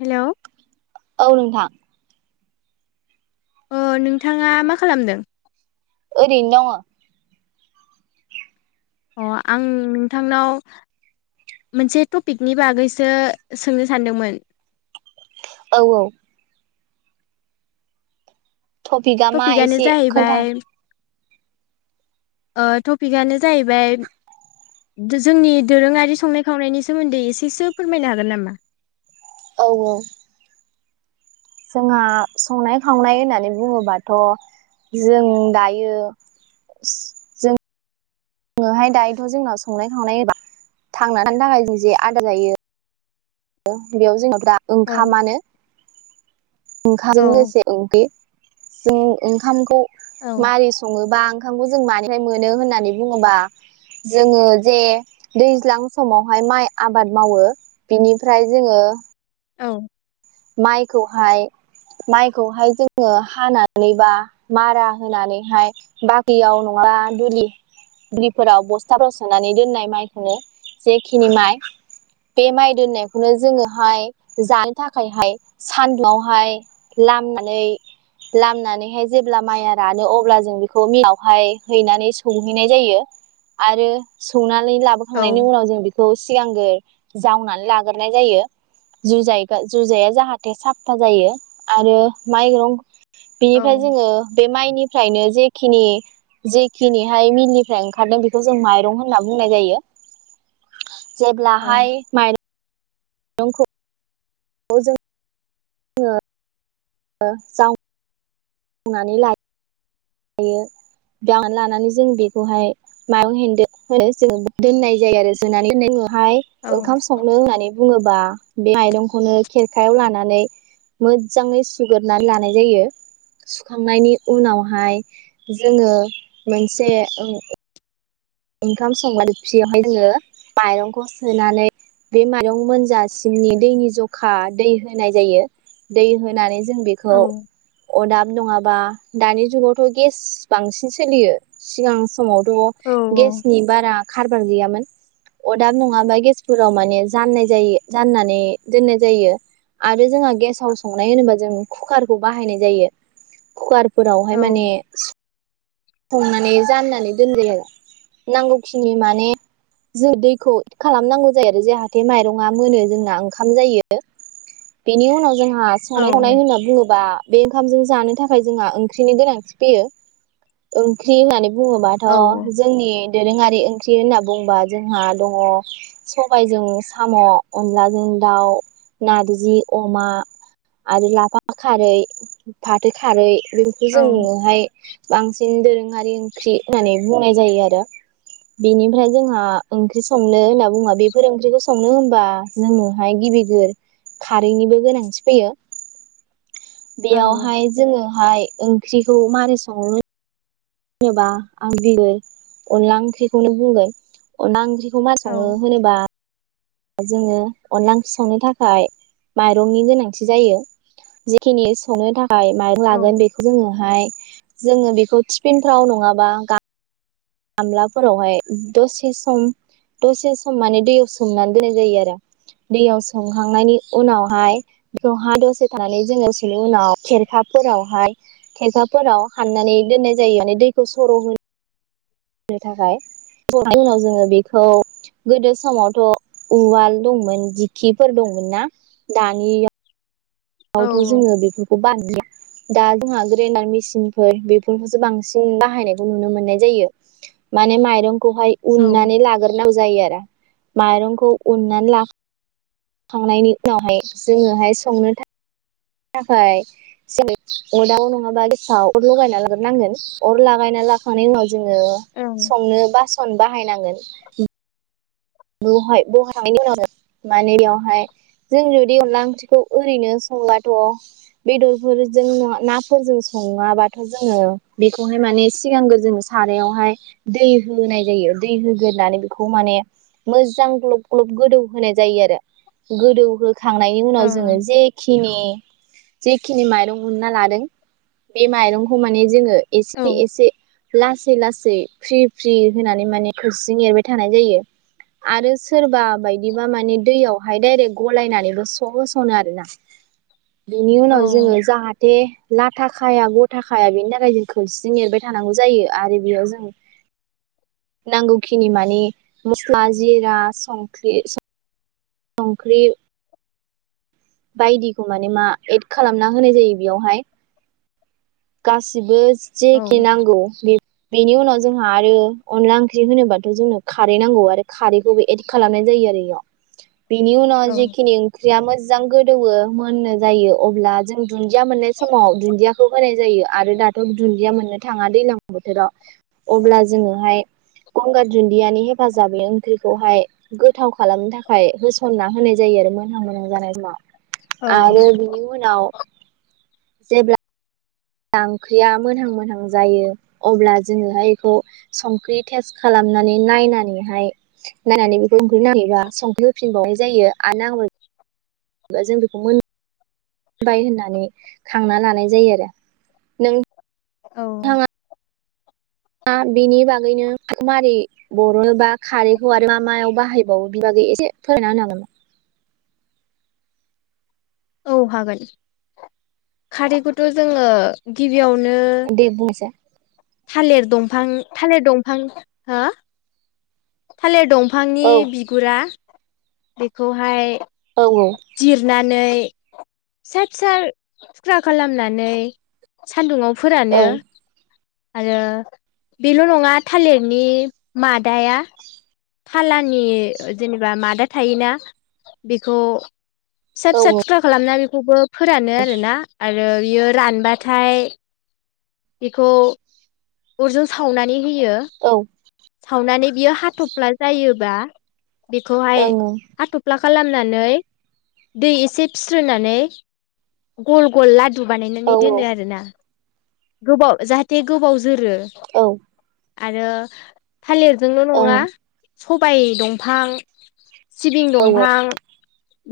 Hello औ नोंथां अ नोंथांङा मा खालामदों ओरैनो दङ अ आं नोंथांनाव मोनसे टपिकनि बागैसो सोंनो सानदोंमोन । औ औ टफिकआ मा टपिकआनो एसे खोनथा जाहैबाय ओ टपिकआनो जाहैबाय जोंनि दोरोंङारि संनाय खावनायनि सोमोन्दै एसेसो फोरमायनो हागोन नामा? औ औ जोंहा संनाय खावनाय होननानै बुङोबाथ' जों दायो जों जोङोहाय दायोथ' जोंनााव संनाय खावनाय एबा थांना थानो थाखाय जों जे आदार जायो बेयाव जोङो दा औ ओंखामानो [unintelligible] औ जों ओंखामखौ औ मारै सङोबा आं खामखौ जों मानिफ्राय मोनो होननानै बुङोबा जोङो जे दैज्लां समावहाय माइ आबाद मावो बिनि- फ्राय जोङो औ माइखौहाय माइखौहाय जोङो हानानै बा मारा होनानैहाय बारियाव नङा दुलि दुलिफोराव बस्थाफोराव सोनानै दोननाय माइखौनो जेखिनि माइ बे माइ दोननायखौनो जोङोहाय जानो था- खायहाय सान्दुंआवहाय लामनानै लामनानैहाय जेब्ला माइआ रानो अब्ला जों बेखौ मिलावहाय हैनानै संहैनाय जायो आरो सौना- नै औ लाबोखांनायनि उनाव जों बि- खौ सिगांग्रो जावनानै लाग्रोनाय जायो जुजाय जुजाया जाहाथे साफा जायो आरो माइरं औ बिनिफ्राय जोङो बे माइनिफ्रायनो जेखिनि जेखिनिहाय मिलनिफ्राय ओंखारदों बेखौ जों माइरं होनना बुंनाय जायो। औ जेब्लाहाय माइ- रंखौ औ जों ओ जाउ बुंनानै ला- यो बे लानानै जों बेखौहाय मायाव हेन्दो जोङ दोननाय जायो आरो जोनानै दनायुङ हाय औ ओंखाम संनो होननानै बुङोबा बे माइरंखौनो खेरखायाव लानानै मोजाङै सुग्रनानै लानाय जायो सुखांनायनि उनावहाय जोङो मोनसे ओ ओंखाम संग्रा दोबसियावहाय जोङो माइरंखौ सोनानै बे माइरं मोनजासिमनि दैनि जखा दै होनाय जायो दै होनानै जों औ बेखौ अदाब नङा- बा दानि जुगावथ' गेस बांसिन सोलियो सिगां समावथ औ गेसनि बारा खारबार गैयामोन अदाब नङाबा गेसफोराव माने जाननाय जायो जाननानै दोननाय जायो आरो जोंहा गेसाव संनाय होनोबा जों कुकारखौ बाहायनाय जायो कुकार औ फोरावहाय माने संनानै जाननानै दोनजायो आरो नांगौखिनि माने जों दैखौ थिग खालामनांगौ जायो आरो जाहाथे माइरङा मोनो जोंना ओंखाम जायो बेनि उनाव जोंहा संनाय खावनाय होनना बुङोबा बे ओंखामजों जानो थाखाय जोंहा ओंख्रिनि गोनांथि फैयो ओंख्रि होननानै बुङोबाथ' औ जोंनि दोरोङारि ओंख्रि होनना बुंबा जोंहा दङ सबायजो साम' अनलाजों दाउ ना दो जि अमा आरो लाफा खारै फाथो खारै बेखौ जों औ न'आवहाय बांसिन दोरों ओंख्रि होननानै बुंनाय जायो आरो बेनिफ्राय जोंहा ओंख्रि संनो होनना बुङा बेफोर ओंख्रिखौ संनो होनबा जोंनोहाय गिबिगिर खारैनिबो गोनांथि फैयो औ बेयावहाय जोङो ओमाय ओंख्रिखौ माबारै सङो होनोबा आं बिगोर अनला ओंख्रिखौनो बुंगोन अनला ओंख्रिखौ मा सङो होनोबा जोङो अनला ओंखीसंनो थाखाय माइरंनि गोनांथि जायो जिखिनि संनो थाखाय माइरं लागोन औ बेखौ जोङोहाय जोङो बेखौ थिफिनफ्राव नङाबा गामलाफोरावहाय दसे सम दसे सम माने दैयाव सोमनानै दोननाय जायो आरो दैयाव सोमखांनायनि उनावहाय जहा दसे थानानै जोंङावसेनि उनाव खेरखाफोरावहाय थेंखाफोराव हाननानै दोननाय जायो माने दैखौ सर' होनो थाखाय उनाव जोङो बेखौ गोदो समावथ' उवाल दंमोन दिखिफोर दंमोन ना दानि दावथ' औ जोङो बेफोरखौ बान्लिया दा जोंहा ग्रेडार मेसिनफोर बेफोरखौसो बांसिन बाहायनायखौ नुनो मोननाय जायो माने माइरं खौहाय औ ओं उननानै लाग्रोनांगौ जायो आरो माइरंखौ उननानै ला थांनायनि उनावहाय जोङोहाय संनो था। थाखाय अरदाव नङाबा गेसाव अर लगायना लाग्रोनांगोन अर लागायना लाखांनायनि उनाव जोङो ओं संनो बासन बाहायनांगोन बेहाय बहााखांनायनि उनाव माने बेयावहाय जों जुदि अनला ओंख्रिखौ ओरैनो संबाथ' बेदरफोरजों नाफोरजों सङाबाथ' जोङो बेखौहाय माने सिगांग्रो जों सारायावहाय दै होनाय जायो दै होग्रोनानै बेखौ माने मोजां ग्लब ग्लब गोदौ होनाय जायो आरो गोदौ हो खांनायनि उनाव जोङो औ जेखिनि जेखिनि माइरं उनना लादों बे माइरंखौ माने जोङो एसे एसे लास लासै लासै फ्रि फ्रि होनानै माने कची एरबाय थानाय जायो आरो सोरबा बायदिबा माने दैयावहाय डायरेक्ट गलायनानैबो स होस'नो आर ना बेनि उनाव जोङो जाहाथे लाथाखाया गथा खाया बेनि थाखाय जों खोरसि एरबाय थानांगौ जायो आरो बेयाव जों नांगौखिनि मानिे मस्ला जिरा संख्रि संख्रि बायदिखौ माने मा एड खालामना होनाय जायो बेयावहाय गासिबो औ जेखि नांगौ बे बेनि उनाव जोंहा आरो अनला ओंख्रि होनोबाथ' जोंनो खारै नांगौ आरो खारैखौबो एद खालामनाय जायो आरो इआव। बिनि उनाव औ जेखिनि ओंख्रिया मोज मोजां गोदौवो मोननो जायो अब्ला जों दुन्दिया मोननाय समाव दुन्दियाखौ होनाय जायो आरो दाथ दुन्दिया मोननो थाङा दैलां बोथोराव अब्ला जोङोहाय गंगार दुन्दियानि हेफाजाबै ओंख्रिखौहाय गोथाव खालामनो थाखाय होसनना होनाय जायो आरो मोनहां मोनहां जानाय समाव औ आरो बिनि उनाव जेब्ला ब्ला ओंख्रिया मोनहां मोनहां जायो अब्ला जोङोहाय इखौ संख्रि टेस्ट खालामनानै नायनानैहाय नायनानै बेखौ संख्रि नाङाखैबा संख्रि होफिनबावनाय जायो आरो नांबाय दा जों बेखौ मोन बाय होननानै खांना लानाय जायो आरो नों औ थाङा दा बिनि बागैनो मारै बरनो बा खारैखौ आरो मा मायाव बाहायबावो बेनि बागै एसे फोरमायना होनो हागोन नामा? औ हागोन खारैखौथ‌ जोङो गिबियाव नो नामा दे बुंनायसाय थालिर दंफां थालिर दंफां हो? थालिर दंफ फांनि औ बिगुरा बेखौहाय औ जिरनानै फिसा फिसा थुख्रा खालामनानै सान्दुंङाव औ फोरानो आरो बेल नङा थालिरनि मादाया फालानि जेनेबा मादा थायोना बेखौ फिसा औ फिसा थुख्रा खालामनानै [unintelligible] फोरानो आरोना आरो बियो रानबाथाय इखौ अरजों सावनानै होयो। औ ओं नानै बियो हाथफ्ला जायोबा बेखौहाय ओं हाथफ्ला खा खालामनानै दै एसे फिस्रोनानै गल गल लाद दु औ बानायनानै दोनो आरोना। गोबाव जाहाथे गोबाव जोरो आरो थालिरजोंल‌' नङा ओं सबाइ दंफां सिबिं औ ओं औ दंफां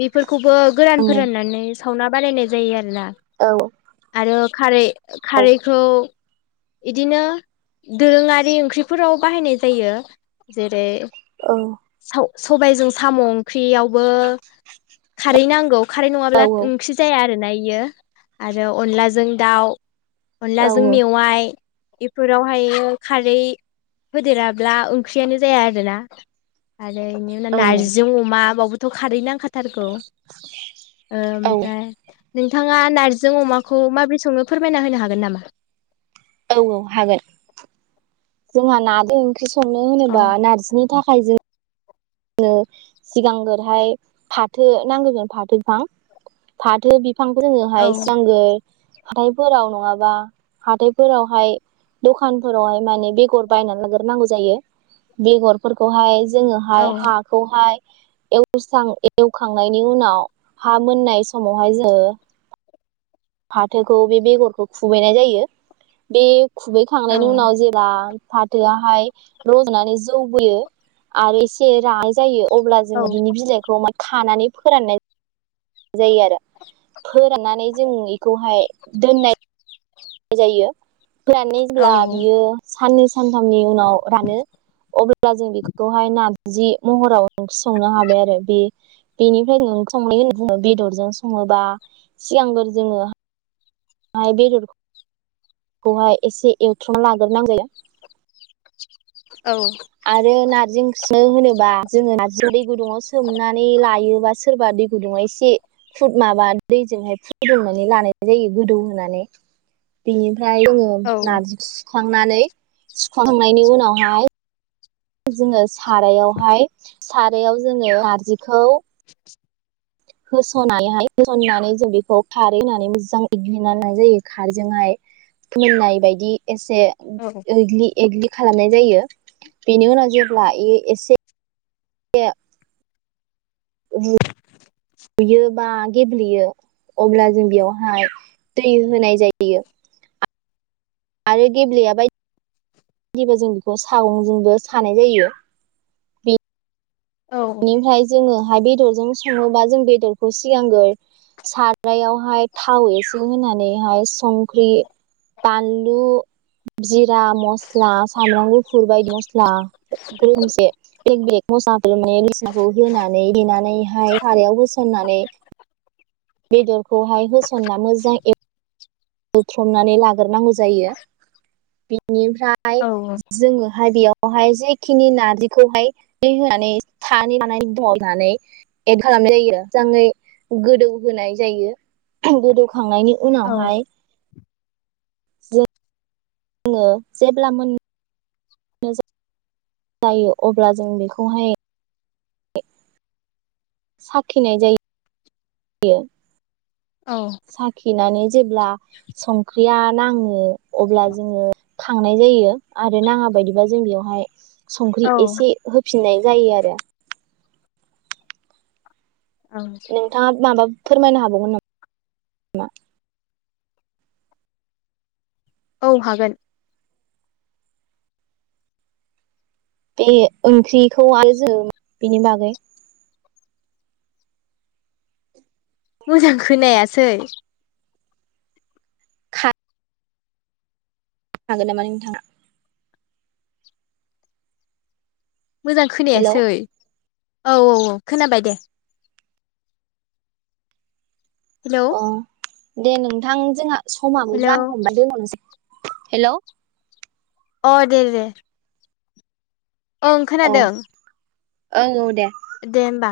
बेफोरखौबो गोरान फोराननानै सावना बानायायनाय जायो आरोना। औ आरो खारै खारैखौ इदिनो दोरोङारि ओंख्रिफोराव बाहायनाय जायो जेरै औ साव सबायजों साम' ओंख्रि बेयावबो खारै नांगौ खारै नङाब्ला ओंख्रि जाया आरो नाय बियो आरो अनलाजों दाउ । अनलाजों मेवाइ। बेफोरावहायो खारै होदेराब्ला ओंख्रियानो जाया आरोना। आरो इनि उनाव औ नार्जि जों अमा बाव बोथ' खारैनांखा थारखौ ओ ओमफ्राय नोंथाङा नार्जिजों अमाखौ माबोरै सङो फोर फोरमायना होनो हागोन नामा? औ औ हागोन। जोंहा नादों ख्रि संनो अ होनोबा नार्जिनि थाखा खाय जों नो सिगांगोरहाय फाथो नांगोगोन फाथो बिफां फाथो बि फांखौ औ जोङोहाय सि सांगो हाथायफोराव नङाबा हाथायफोरावहाय दखानफोरावहाय माने बेगर बायनानै लाग्रोनांगौ जायो बेगरफोरखौहाय जोङोहाय औ हाखौहाय एवस्रां एवखांनायनि उनाव हा मोननाय समावहाय जोङो फाथोखौ बे बेगरखौ खुबैनाय जायो बे औ खुबैखांनायनि उनाव जेला फाथोआहाय रज'नानै जौबोयो आरो एसे रानाय जायो अब्ला औ जोङो बिनि बिलाइखौ म खानानै फोराननाय जायो आरो फोराननानै जों बेखौहाय दोननाय नाय जायो फोराननानै जेब्ला औ बियो साननैसो सानथामनि उनाव रानो अब्ला अब्ला जों बेखौहाय नार्जि महराव ओंख्रि संनो हाबाय आरो बे बेनिफ्राय ओंख्रि संनायनि बेदरजों सङोबा सिगांफोर जोङो म बे [unintelligible] खौहाय एसे एवथ्रमना लाग्रोनांगो औ आरो नारजि सुनो होनोबा जोङो न दै गुदुङाव सोमनानै लायोबा सोरबा दै गुदुङाव एसे फुद माबा दैजोंहाय फुदुंनानै लानाय जायो गोदौ होनानै बेनि औ नजि [unintelligible] सुखांनानै सुखांनायनि उनावहाय जोङो सारायावहाय सारायाव जोङो नारजिखौ होस'नायहाय होसनन्नानै जों बेखौ खारै होननानै मोजां एग्लिना होनाय जायो खारैजोंहाय मोननाय बायदि एसे औ एग्लि एग्लि खालामनाय जायो बेनि उनाव जेब्ला ए एसे सेे [unintelligible] औ [unintelligible] गुयो बा गेब्लेयो अब्ला जों बेयावहाय दै होनाय जायो आरो गेब्लेया बायदि बिदिबा जों बेखौ सागंजोंबो सानाय जायो बेनिफ्राय जोङो बेदरजों सङोबा बेदरखौ सिगांगोर सारायावहाय थाव एसे होनानै हाय संख्रि बानलु जिरा जा मस्ला सामब्राम गुफुर बायदि मस्ला मोनसे बेक बेेग [unintelligible] म साफ म [unintelligible] खौ होनानै देनानैहाय खारायाव होसननानै [unintelligible] बेदरखौहाय होसन्ना मोजां ए ौथ्रमनानै लाग्रोनांगौ जायो [unintelligible] बेनिफ्राय औ जोङोहाय बेयाव बेहाय जेखिनि नारजिखौहाय दै होनानै सानै होनानै एद खालामनाय जायोाङै गोदौ होनाय जायो गो [unintelligible] खांनायनि औ उनावहाय जे जोङो जेब्ला मोन माज [unintelligible] जायो अब्ला जों बेखौहाय साखिनाय जायो औ साखिनानै जेब्ला संख्रिआ नाङो। अब्ला जोङो खांनाय जायो आरो नाङा बायदिबा जों बेयावहाय संख्रि एसे हो फिननाय जायो आरो। नोंथाङा माबा फोरमायनो हाबावगोन नाम-मा? औ हागोन। बे ओंख्रिखौ आरो जों बेनि बागै मोजां खोनायासै। खानो हागोन नामा नोंथाङा? मोजां हेलौ खोनायासै। औ औ औ खोनाबाय दे। हेलौ। अ दे नोंथां जोंहा समाबो हेलौ जानो हमबाय दोनथ'नोसै। हेलौ। अ दे दे। ओं औ खोनादों। औ दे। दे होमबा।